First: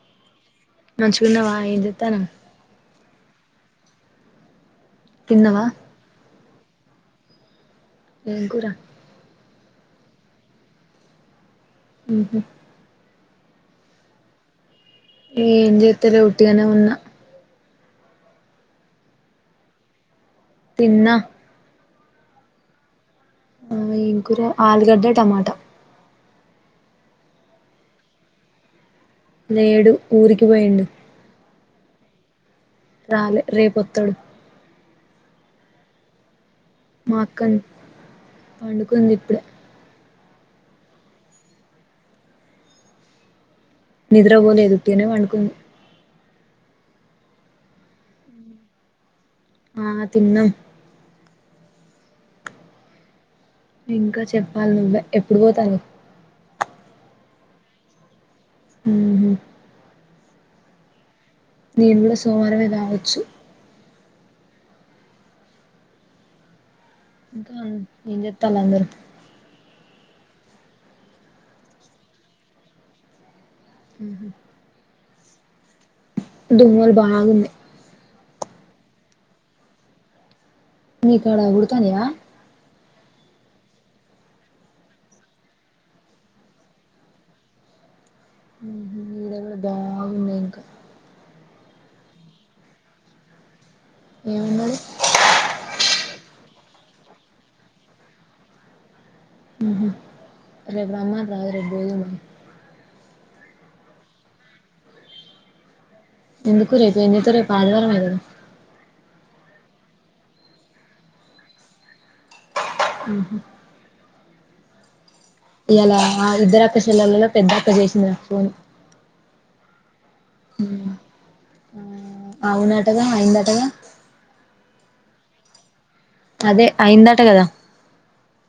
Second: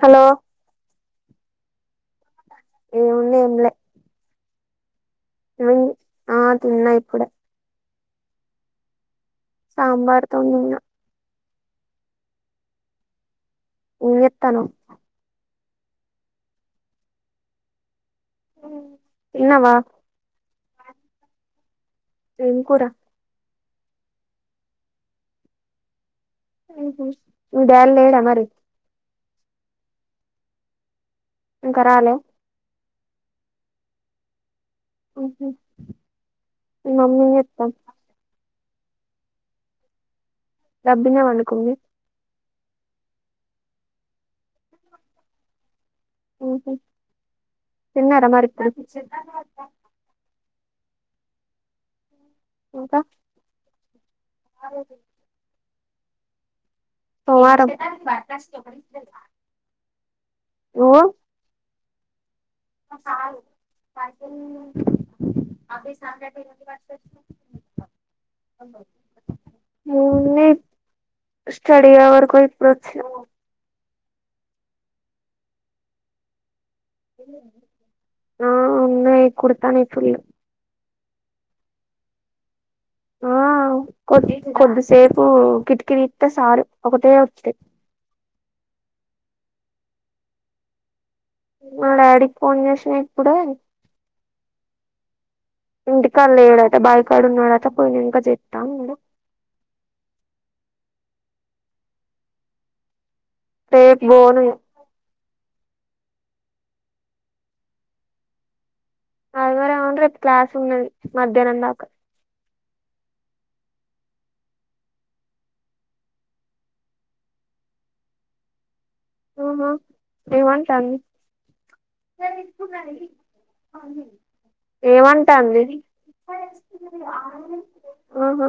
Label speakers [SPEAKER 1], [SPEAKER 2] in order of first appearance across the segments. [SPEAKER 1] Hello
[SPEAKER 2] మంచిగున్నావా ఏంచేత్తనవు.
[SPEAKER 1] ఏముంది ఏంలే.
[SPEAKER 2] తిన్నవా?
[SPEAKER 1] నువ్వేంది ఆ తిన్నా ఇప్పుడే.
[SPEAKER 2] ఏం కూరా?
[SPEAKER 1] సాంబార్ తోని తిన్నా.
[SPEAKER 2] ఉహు
[SPEAKER 1] ఏం చేస్తున్నావ్
[SPEAKER 2] ఏం చేస్తారు ఉత్తిగనే ఉన్నా
[SPEAKER 1] తిన్నవా
[SPEAKER 2] తిన్నా
[SPEAKER 1] ఏం కూర
[SPEAKER 2] ఆ ఏం కూర ఆలుగడ్డ టమాట
[SPEAKER 1] ఉమ్ మీ డాడ్ లేడా మరి
[SPEAKER 2] లేడు ఊరికి పోయిండు
[SPEAKER 1] ఇంకా రాలే
[SPEAKER 2] రాలే రేపొత్తడు
[SPEAKER 1] హాఫ్ చెయ్ మీ
[SPEAKER 2] మా
[SPEAKER 1] మమ్మీ ఏం
[SPEAKER 2] అక్క
[SPEAKER 1] చేత్తాంది.
[SPEAKER 2] పండుకుంది ఇప్పుడే.
[SPEAKER 1] రబ్బినే పడుకుంది.
[SPEAKER 2] నిద్ర పోలేదు ఉట్టిగనే పండుకుంది.
[SPEAKER 1] హుహు తిన్నారా మరి ఇప్పుడు.
[SPEAKER 2] ఆ తిన్నాం
[SPEAKER 1] ఇంకా
[SPEAKER 2] ఇంకా చె ప్పాలి నువ్వే ఎప్పుడు పోతన్నవు.
[SPEAKER 1] సోమవారం
[SPEAKER 2] ఊహూ
[SPEAKER 1] ఇగో
[SPEAKER 2] నేను కూడా సోమవారమే కావచ్చు.
[SPEAKER 1] హ్ అభి సాటర్డె ఎందుకు [inaudible]
[SPEAKER 2] ఇంకా ఎంచెత్తాలందరు.
[SPEAKER 1] [unintelligible] స్టడీ అవర్కోయి ఇప్పుడచ్చినా
[SPEAKER 2] హుహ్ దోమలు బాగున్నయి.
[SPEAKER 1] ఆ ఉన్నయి కూడుతన్నయి ఫుల్లు.
[SPEAKER 2] మీకాడ కుడతన్నయా.
[SPEAKER 1] ఆ కొద్ది కొద్దిసేపు కిటికీ తిత్తే సాలు ఒకటే వత్తయి.
[SPEAKER 2] హుహ్ ఇడ కూడా బాగున్నయి ఇంకా.
[SPEAKER 1] మా డాడీకి ఫోన్ చేశిన ఇప్పుడే
[SPEAKER 2] ఏమన్నాడు
[SPEAKER 1] ఇంటికాడ లేడట బాఇ కాడున్నాడట పోయినంకా చెపత్త అన్నాడు
[SPEAKER 2] హు రేపు రమ్మనరాదు రేపు పోదువు
[SPEAKER 1] రేప్ బోను ఇగ
[SPEAKER 2] ఎందుకు రేప్ ఎం చెత్త వ్ రేపు ఆదివారమే కదా
[SPEAKER 1] అదివారమే కని రేప్ క్లాస్ ఉన్నది మధ్యాహ్నం దాకా
[SPEAKER 2] ఆహ ఇయ్యలా వాళ్లిద్దరిక్క చెిల్లలలో పెద్ద అక్క చేసింది నాకు ఫోన్
[SPEAKER 1] ఆహా ఏమంటాంది
[SPEAKER 2] ఆ అవునటగా అయిందటగా
[SPEAKER 1] ఏమం టంది.
[SPEAKER 2] అదే అయిందట కదా
[SPEAKER 1] ఆహా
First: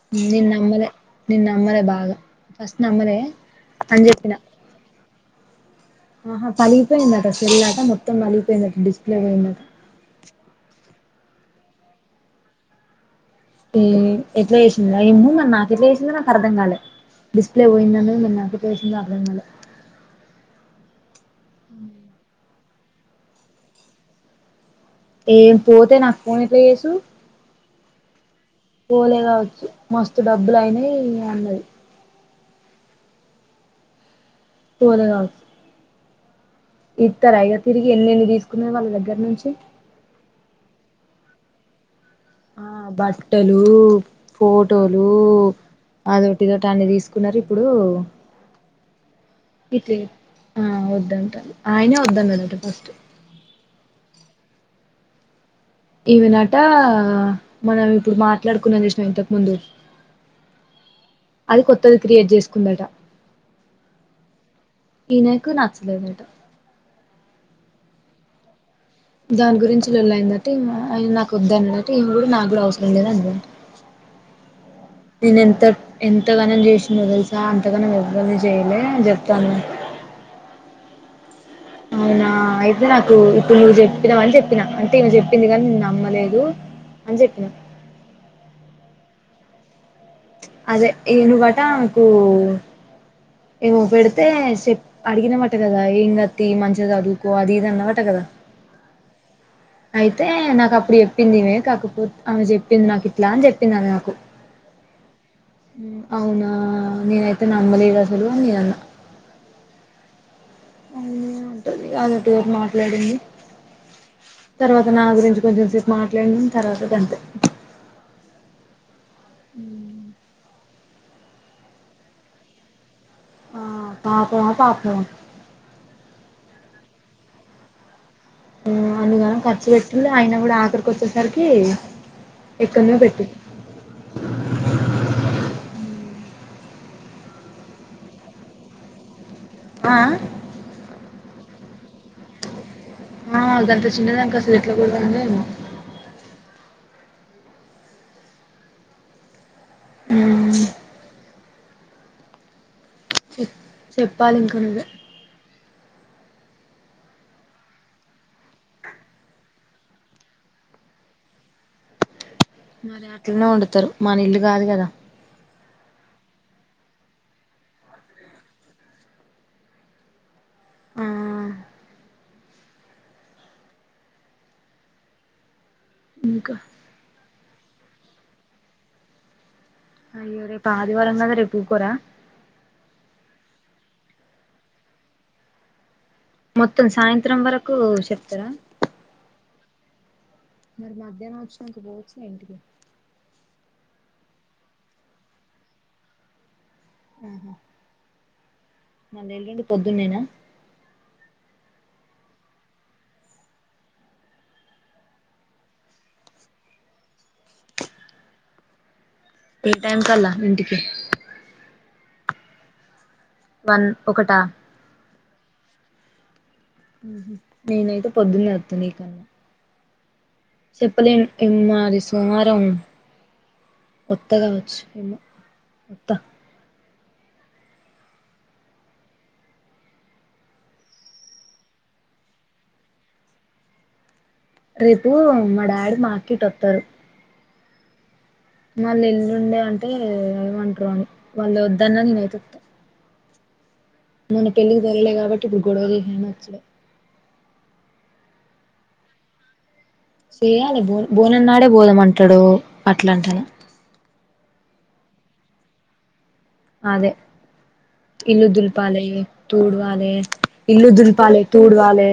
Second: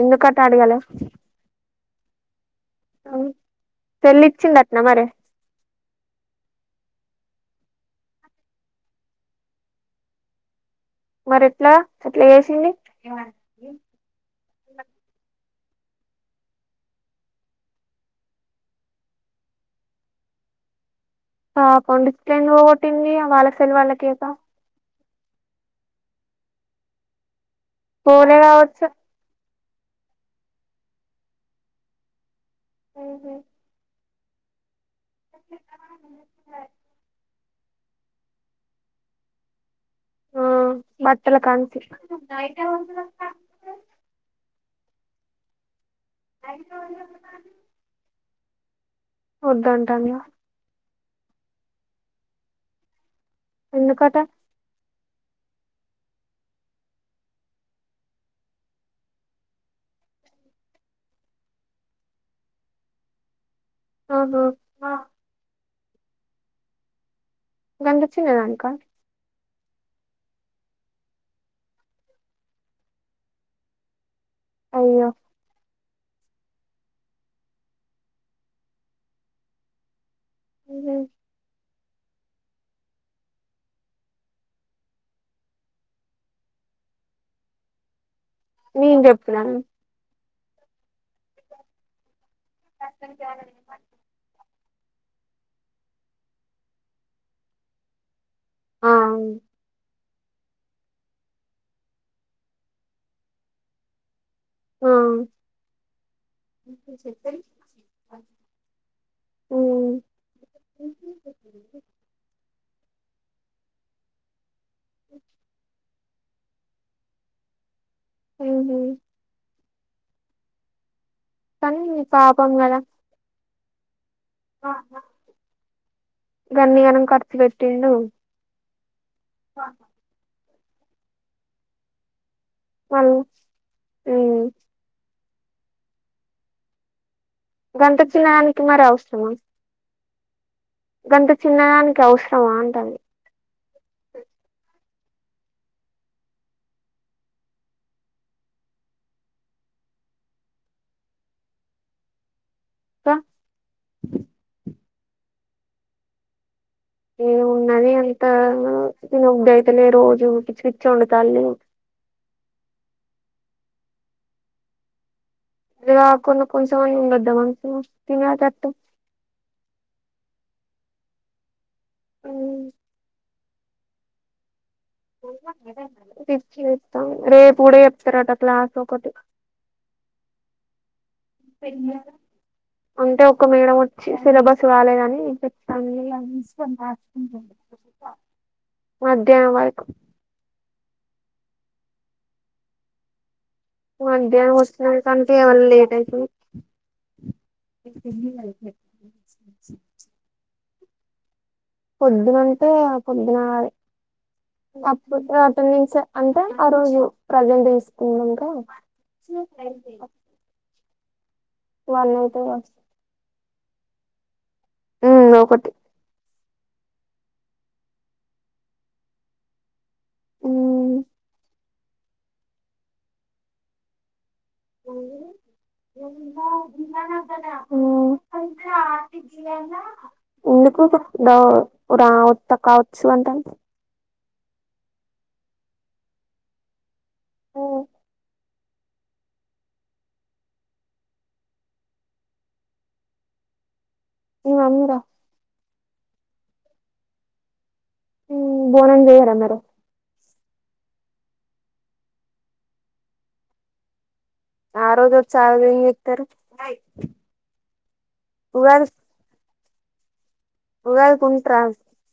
[SPEAKER 1] ఎందుకట
[SPEAKER 2] నేనునమ్మలే నేనునమ్మలే బా అలా
[SPEAKER 1] అవును సెల్లు ఇచ్చిందటన మరి.
[SPEAKER 2] ఆహా పలిగిపోయిందట సెల్లటా మొత్తం పలిగిపోయిందట డిస్ప్లే పోయిందట.
[SPEAKER 1] మరి ఎట్లా అట్లా చేసింది.
[SPEAKER 2] ఎ ఎట్లా చేసిందా ఎమో మరి నాక్ ఎట్ల చేసిందో నాకు అర్థం కాలే. డిస్ప్లే పోయింది అన్నది మరి నాకు ఎట్లా చేసిందో అర్థం కాలే.
[SPEAKER 1] పాపం డెస్ప్ల్ ఎందుకు పో పిన్ని వాళ్ళసెల్ వాళ్ళకీయక
[SPEAKER 2] ఏం పోతే నాకు పోన్ ఎట్లా చేసు
[SPEAKER 1] పో
[SPEAKER 2] పోలే కావచ్చు మస్తు డబ్బులు అయినాయి అన్నది
[SPEAKER 1] మ్ హు
[SPEAKER 2] పోలె కావచ్చు ఇస్తరయిగా తిరిగి ఎన్నిెన్ని తీసుకున్నాది వాళ్ళ దగ్గర నుంచి
[SPEAKER 1] ఆ బట్టల కన్నుంచి
[SPEAKER 2] ఆ బట్టలూ ఫో టోలు అదొటి ఇదొటి అన్ని తీసుకున్నారు ఇప్పుడు ఇట్లే
[SPEAKER 1] వద్దంటాందా
[SPEAKER 2] ఆ అవు వద్దంట ఆయనే వద్దాన్నడట ఫస్ట్
[SPEAKER 1] ఎందుకటా
[SPEAKER 2] ఈమేనటా మనం ఇప్పుడు మాట్లాడుకునం చసినవ ఇంతకు ముందు అది కొత్తది క్రియేట్ చేసుకుందట
[SPEAKER 1] ఆహా
[SPEAKER 2] ఈనకు నాక్ చ్చలేదట
[SPEAKER 1] గంత చిన్న దానిక
[SPEAKER 2] దాని గురించి లొల్లయిందట ఇంగ ఆయిన నాకు వద్దాన్నడట ఈమే కూడా నాకు కూడా అవసరం లేదు అన్నదట
[SPEAKER 1] అయ్యో
[SPEAKER 2] దీన్నేత ఎంతగనం చేసిన్నో తెలుసా అంతగనం ఎవ్వాల్ని చేయ్యలే అని జెప్తంది అవునా అయితే నాకు ఇప్పుడు నువ్వు చెప్పిన వని చెప్పినా అంటే నయన చెప్పింది కాని నేను నమ్మలేదు అని చెప్పినా
[SPEAKER 1] నేన్ చెప్పినాను
[SPEAKER 2] అదే ఈను బట నాకు ఏమో బెడితే చెప్ అడిగినవట్ట కదా ఏం గతి మంచిది చదువుకోవాలి అది ఇది అన్నవట కదా
[SPEAKER 1] ఆ అవును
[SPEAKER 2] అయితే నాకు అప్పుడు చెప్పింది ఇవే కాకపోత్ ఆమె చెప్పింది నాకు ఇట్లా అని చెప్పింది అమే నాకు అవునా నేనైతే నమ్మలేదు అసలు నేనన్న
[SPEAKER 1] ఉమ్
[SPEAKER 2] ఆమె పెర్మర్ డిందీ తర్వత నా గురించి కొంచెం సేప్ మాట్లాడింది తర్వాత గంతే
[SPEAKER 1] ఊహు
[SPEAKER 2] ఉ
[SPEAKER 1] కానీ పాపం గద
[SPEAKER 2] ఆ పాపమ పాపమ
[SPEAKER 1] గన్నయనమ్ ఖర్చు పెట్టిండు
[SPEAKER 2] ఉమ్ అందుగాన ఖర్చు పెట్టింది ఆయన కూడా ఆ ఇక్కడికి వచ్చేసరికి ఎక్కడ్నో
[SPEAKER 1] మళ్ళ
[SPEAKER 2] పెట్టి
[SPEAKER 1] ఉమ్
[SPEAKER 2] అ [unintelligible]
[SPEAKER 1] గంట చినానికి మరి అవసరమ
[SPEAKER 2] ఆ ఆ
[SPEAKER 1] గంత చిన్నదానికి అవసరమా అంటంది
[SPEAKER 2] ఆ దానిట్ చిన్నదాక అసలు ఎట్లా కూడా ఏందేమో ఉ
[SPEAKER 1] క
[SPEAKER 2] చెప్పాలి ఇంక నువ్వే
[SPEAKER 1] ఏ ఉన్నని అంటారు తినబుద్ధి అయితలేదు రోజు పిచ్చి పిచ్చి వండుతాంది
[SPEAKER 2] మరి అట్లనే వండుతారు మన ఇల్లు కాదు కదా
[SPEAKER 1] ఇ కొన కొస మని ఉండద్ద మాస తినేటట్టు
[SPEAKER 2] ఆ
[SPEAKER 1] అ పోప గిఫ్ట్
[SPEAKER 2] ఇంకా
[SPEAKER 1] చేస్తాం రేపు పుడే చెప్తారట క్లాస్ ఒకటి
[SPEAKER 2] అయ్యోరే పా
[SPEAKER 1] అంటే ఒక మేడ సిలబస్ కలేని చెప్తా
[SPEAKER 2] మొత్తం సాయంత్రం వరకు చెప్తారా
[SPEAKER 1] మధ్యనం వర్క్
[SPEAKER 2] మరి మధ్యాహ్నం వచ్చిన నానికి పోవచ్చు ఇంటికి
[SPEAKER 1] మధ్యాహ్నం వస్తున కంటే ఎవరి లేదయితే
[SPEAKER 2] ఆహా మళేలుండి పొద్దున్నేనా
[SPEAKER 1] పొద్దునంటే పొద్దున అప్పు అటెడిన్స్ అంటే ఆ రోజు ప్రజెంట్ తీసుకున్నాంకా
[SPEAKER 2] ఏ టైమ్స్ అల ఇంటికి
[SPEAKER 1] వన్ అయితదా
[SPEAKER 2] వన్ ఒకటా
[SPEAKER 1] ఉ ఒకటి
[SPEAKER 2] ఉహు నేనైతే పొద్దున్నే వత్తను ఇకా
[SPEAKER 1] ఉమ్
[SPEAKER 2] మరి సోమవారం వత్త కావచ్చు ఏమో వత్త
[SPEAKER 1] [unintelligible]
[SPEAKER 2] రేపు మా డాడీ మార్కెట్ వత్తారు మళ్ళ ఎల్లుండే అంటే ఏమంటారు అని వాళ్ళు వద్దన్న నేనైతే వత్త మన
[SPEAKER 1] మీ
[SPEAKER 2] పెళ్ళగు
[SPEAKER 1] మమ్మీ రా
[SPEAKER 2] ధరలే కాబట్టి గోడరి హ నచ్చలే
[SPEAKER 1] ఉమ్ భోజనం చేయరా మిరు
[SPEAKER 2] చేయాలి బో బోనం నాడే బోలంమంటాడు అట్లా అంటను
[SPEAKER 1] ఆ రోజు వాచి ఆవి ఇవి పికుతరు
[SPEAKER 2] అదే ఇల్లు
[SPEAKER 1] ఉగాది
[SPEAKER 2] దుల్పాలయి తూడువాలే ఇల్లు
[SPEAKER 1] ఉగాదికి
[SPEAKER 2] దుల్పాలే తూడు వాాలే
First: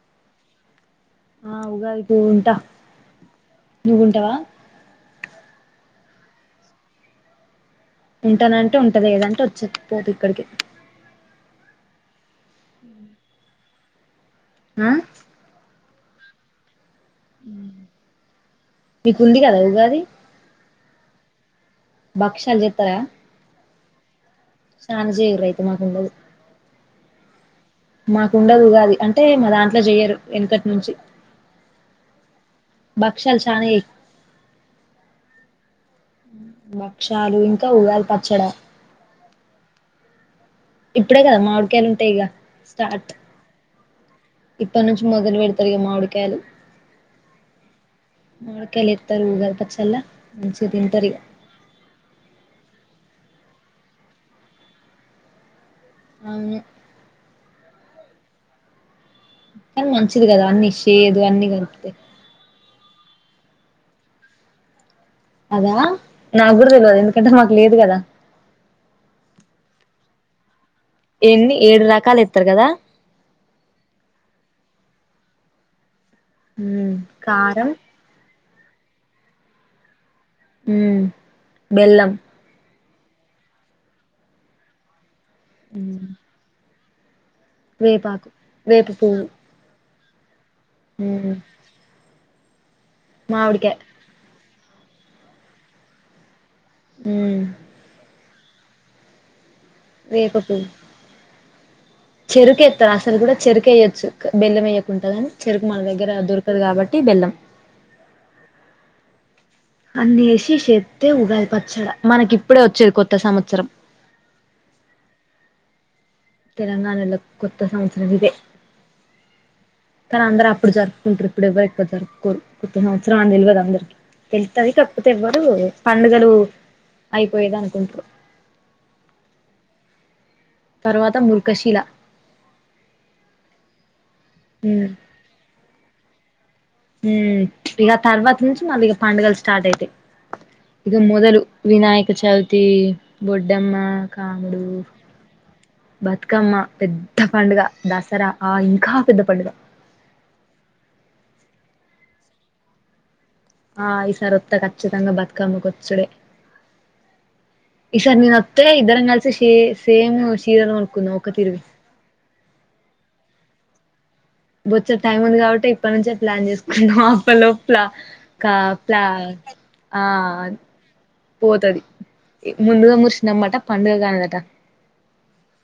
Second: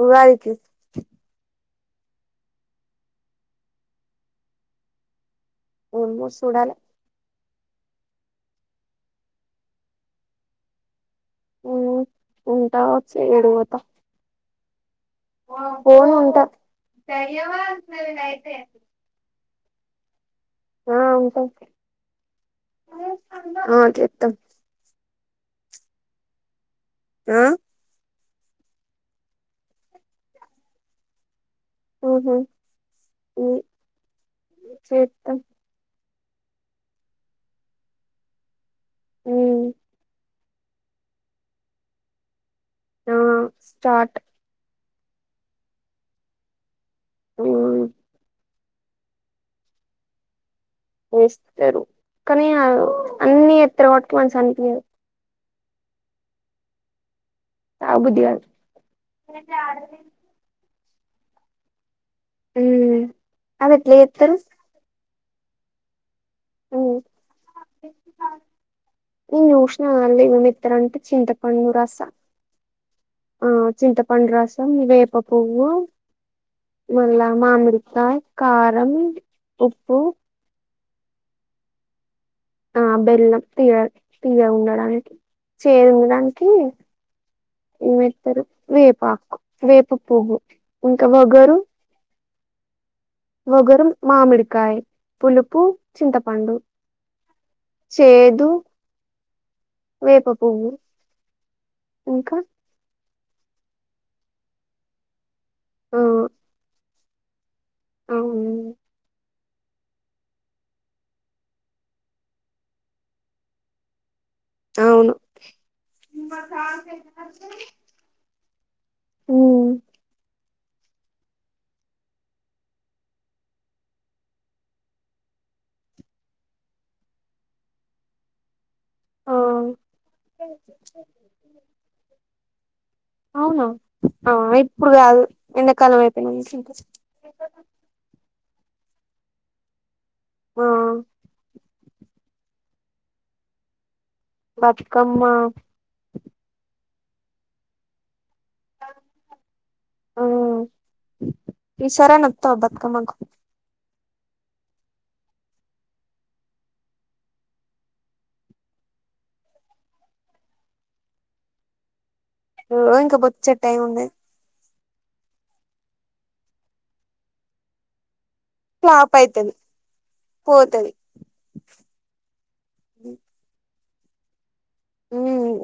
[SPEAKER 1] ఉగాది కి
[SPEAKER 2] ఆ ఉగాది కి ఉంటా నువ్వు ఉంటావా
[SPEAKER 1] ఆ ల్మోస్ట్ చూడాలే
[SPEAKER 2] ఉంటానంటే ఉంటది ఏదంటే వచ్చేక పోదు ఇక్కడికి
[SPEAKER 1] ఉంటా వాచి ఎడికిపోతా
[SPEAKER 2] ఆ
[SPEAKER 1] పోన్ ఉంటా దయ్యవా న అయితే అ
[SPEAKER 2] గాది ఉగాది
[SPEAKER 1] ఆ ఉంటామ్
[SPEAKER 2] బక్షాల్ చేతరా
[SPEAKER 1] చేతమ్
[SPEAKER 2] పంచేయండ్రి మాకు ఉండదు
[SPEAKER 1] ఆ
[SPEAKER 2] మాకుండదుగాది అంటే మా దాంట్లో చెయ్యరు వెనుకటి నుంచి భక్షాలు
[SPEAKER 1] మ్
[SPEAKER 2] చానా
[SPEAKER 1] చేత్తం
[SPEAKER 2] భక్షాలు ఇంకా ఉగాది పచ్చడ
[SPEAKER 1] మ్
[SPEAKER 2] ఇప్పుడే కదా మామిడికాయలుంటయి ఇగ స్టార్ట్
[SPEAKER 1] ఆ స్టార్ట్
[SPEAKER 2] ఇప్పటి నుంచి మొదలు పెడతారు క మామిడికాయలు
[SPEAKER 1] ఉమ్
[SPEAKER 2] మోడకయలి ఇతారు ఊగ పచ్చల్ మా
[SPEAKER 1] వస్తరు కనీ అన్నీ ఎత్రగబాటి మన్సానిపియాధు
[SPEAKER 2] అవును
[SPEAKER 1] ఆ బుడిగడు
[SPEAKER 2] కా మంచిది కదా అన్నీ ఇష్టం చేయదు అన్నీ కనిపితా
[SPEAKER 1] మ్ అది ఎట్ల చెత్తరు
[SPEAKER 2] అదా నాక్ గుడ తెల్వదు ఎందుకంటే మాకు లేదు కదా
[SPEAKER 1] [unintelligible] త అంటే
[SPEAKER 2] ఎన్ని
[SPEAKER 1] చింతపండు
[SPEAKER 2] ఏడు
[SPEAKER 1] రస
[SPEAKER 2] రకాలు ఎత్తారు కదా
[SPEAKER 1] ఆ చింతపండు రా వేప పువ్వు
[SPEAKER 2] ఉమ్
[SPEAKER 1] మళ్ళ
[SPEAKER 2] కారం
[SPEAKER 1] మామిడికాయ్ కారం, ఉప్పు
[SPEAKER 2] హ్ బెల్లం
[SPEAKER 1] ఆ బెల్లం తీయ తీయగుండడానికి చేదు
[SPEAKER 2] ఉమ్
[SPEAKER 1] దానికి ఏం
[SPEAKER 2] వేపాకు
[SPEAKER 1] ఎత్తరు
[SPEAKER 2] వేప పువ్వు
[SPEAKER 1] వేపాకు వేప పువ్వు ఇంకా
[SPEAKER 2] ఉమ్
[SPEAKER 1] వగరు
[SPEAKER 2] మామిడికాయ
[SPEAKER 1] వగరు మామిడి కాయ్ పులుపు చింతపండు.
[SPEAKER 2] ఉమ్
[SPEAKER 1] చేదు వేప పువ్వు ఇంకా
[SPEAKER 2] చెరుకేత్తా అసల్ గుడా చెరుకేయ్యచ్చు క బెల్లం ఏయ్యకుంట గని చెరుకు మన దగ్గర దొరకదు కాబట్ టీ బెల్లం
[SPEAKER 1] అవు.
[SPEAKER 2] మనకి ఇప్పుడే వచ్చేది కొత్త సంవత్సరం.
[SPEAKER 1] ఆవును
[SPEAKER 2] తెలంగాణలో కొత్త సంవత్సరం ఇదే.
[SPEAKER 1] ఉమ్,
[SPEAKER 2] తెలుత్తది కాకపోతే ఎవ్వరు పండుగలు అయిపోయేది అనుకుంటరు.
[SPEAKER 1] ఆ
[SPEAKER 2] తర్వాత ముర్కశిల
[SPEAKER 1] అవును ఆ ఇప్పుడు కాదు ఎండాకాలం అ [unintelligible]
[SPEAKER 2] మ్ ఇగ తర్వా త నుంచి మళ్ళీగ పండుగల్ స్టార్ట్ అయితయి
[SPEAKER 1] ఆ
[SPEAKER 2] ఇది మొదలు వినాయ చవితి బొడ్డమ్మ కాముడు
[SPEAKER 1] బతుకమ్మ
[SPEAKER 2] బతుకమ్మ పెద్ద పండుగ. దసరా ఆ ఇంకా పెద్ద పండుగ
[SPEAKER 1] ఈషారి అన్న ఒత్తవ బతుకమ్మకు
[SPEAKER 2] ఆ ఈసారి వత్తా ఖచ్చితంగా బతుకమ్మ కొచ్చుడే.
[SPEAKER 1] అ ఇంకా బొచ్చెడు టైమ్ ఉంది
[SPEAKER 2] అప్పట్ లోపల కా పలా
[SPEAKER 1] ఫ్లాప్ అయితది
[SPEAKER 2] ఆ
[SPEAKER 1] పోతది
[SPEAKER 2] పోతది పండుగ కాదట
[SPEAKER 1] ఉ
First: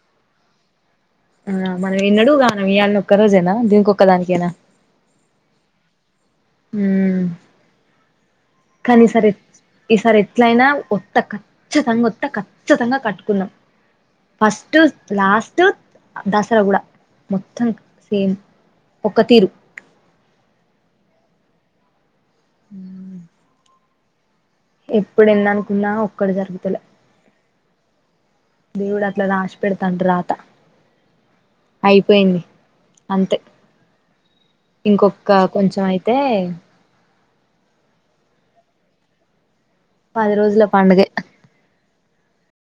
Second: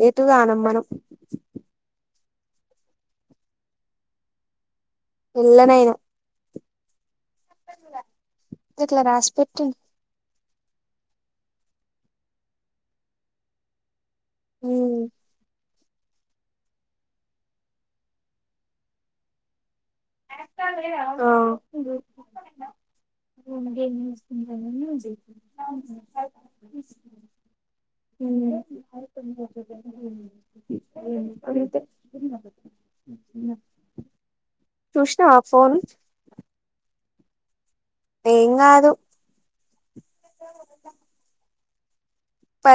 [SPEAKER 1] ఎటు కానం మనం
[SPEAKER 2] ఆ మనం ఎన్నడూ గానం మనం ఇయాల ఒక్క రోజేనా దీనికి ఒక్కదానికేనా.
[SPEAKER 1] ఎల్ల నైనా
[SPEAKER 2] హ
[SPEAKER 1] ఇట్లా
[SPEAKER 2] కానీ సరే
[SPEAKER 1] రాసి పెట్టిండు
[SPEAKER 2] ఈ సారే ఎట్లయినా ఒత్త ఖచ్చితంగా ఒత్త ఖచ్చితంగ కట్టుకున్నాం ఫస్ట్,
[SPEAKER 1] ఉమ్
[SPEAKER 2] లాస్ట్ మొత్తం సేమ్ ఒక్క తీరు
[SPEAKER 1] ఆ
[SPEAKER 2] హ
[SPEAKER 1] ఏ
[SPEAKER 2] ఎప్పుడు ఎన్ని అనుకున్నా ఒక్కటి జరుగుతులే దేవుడు అట్లా రాసి పెడతాండు రాత
[SPEAKER 1] అంతే
[SPEAKER 2] అయిపోయింది అంతే. ఇంకొ ఇంకా
[SPEAKER 1] చూసినావా ఫోన్
[SPEAKER 2] కొంచెం అయితే
[SPEAKER 1] ఎంగాదు
[SPEAKER 2] పది రోజుల పండుగె
[SPEAKER 1] ప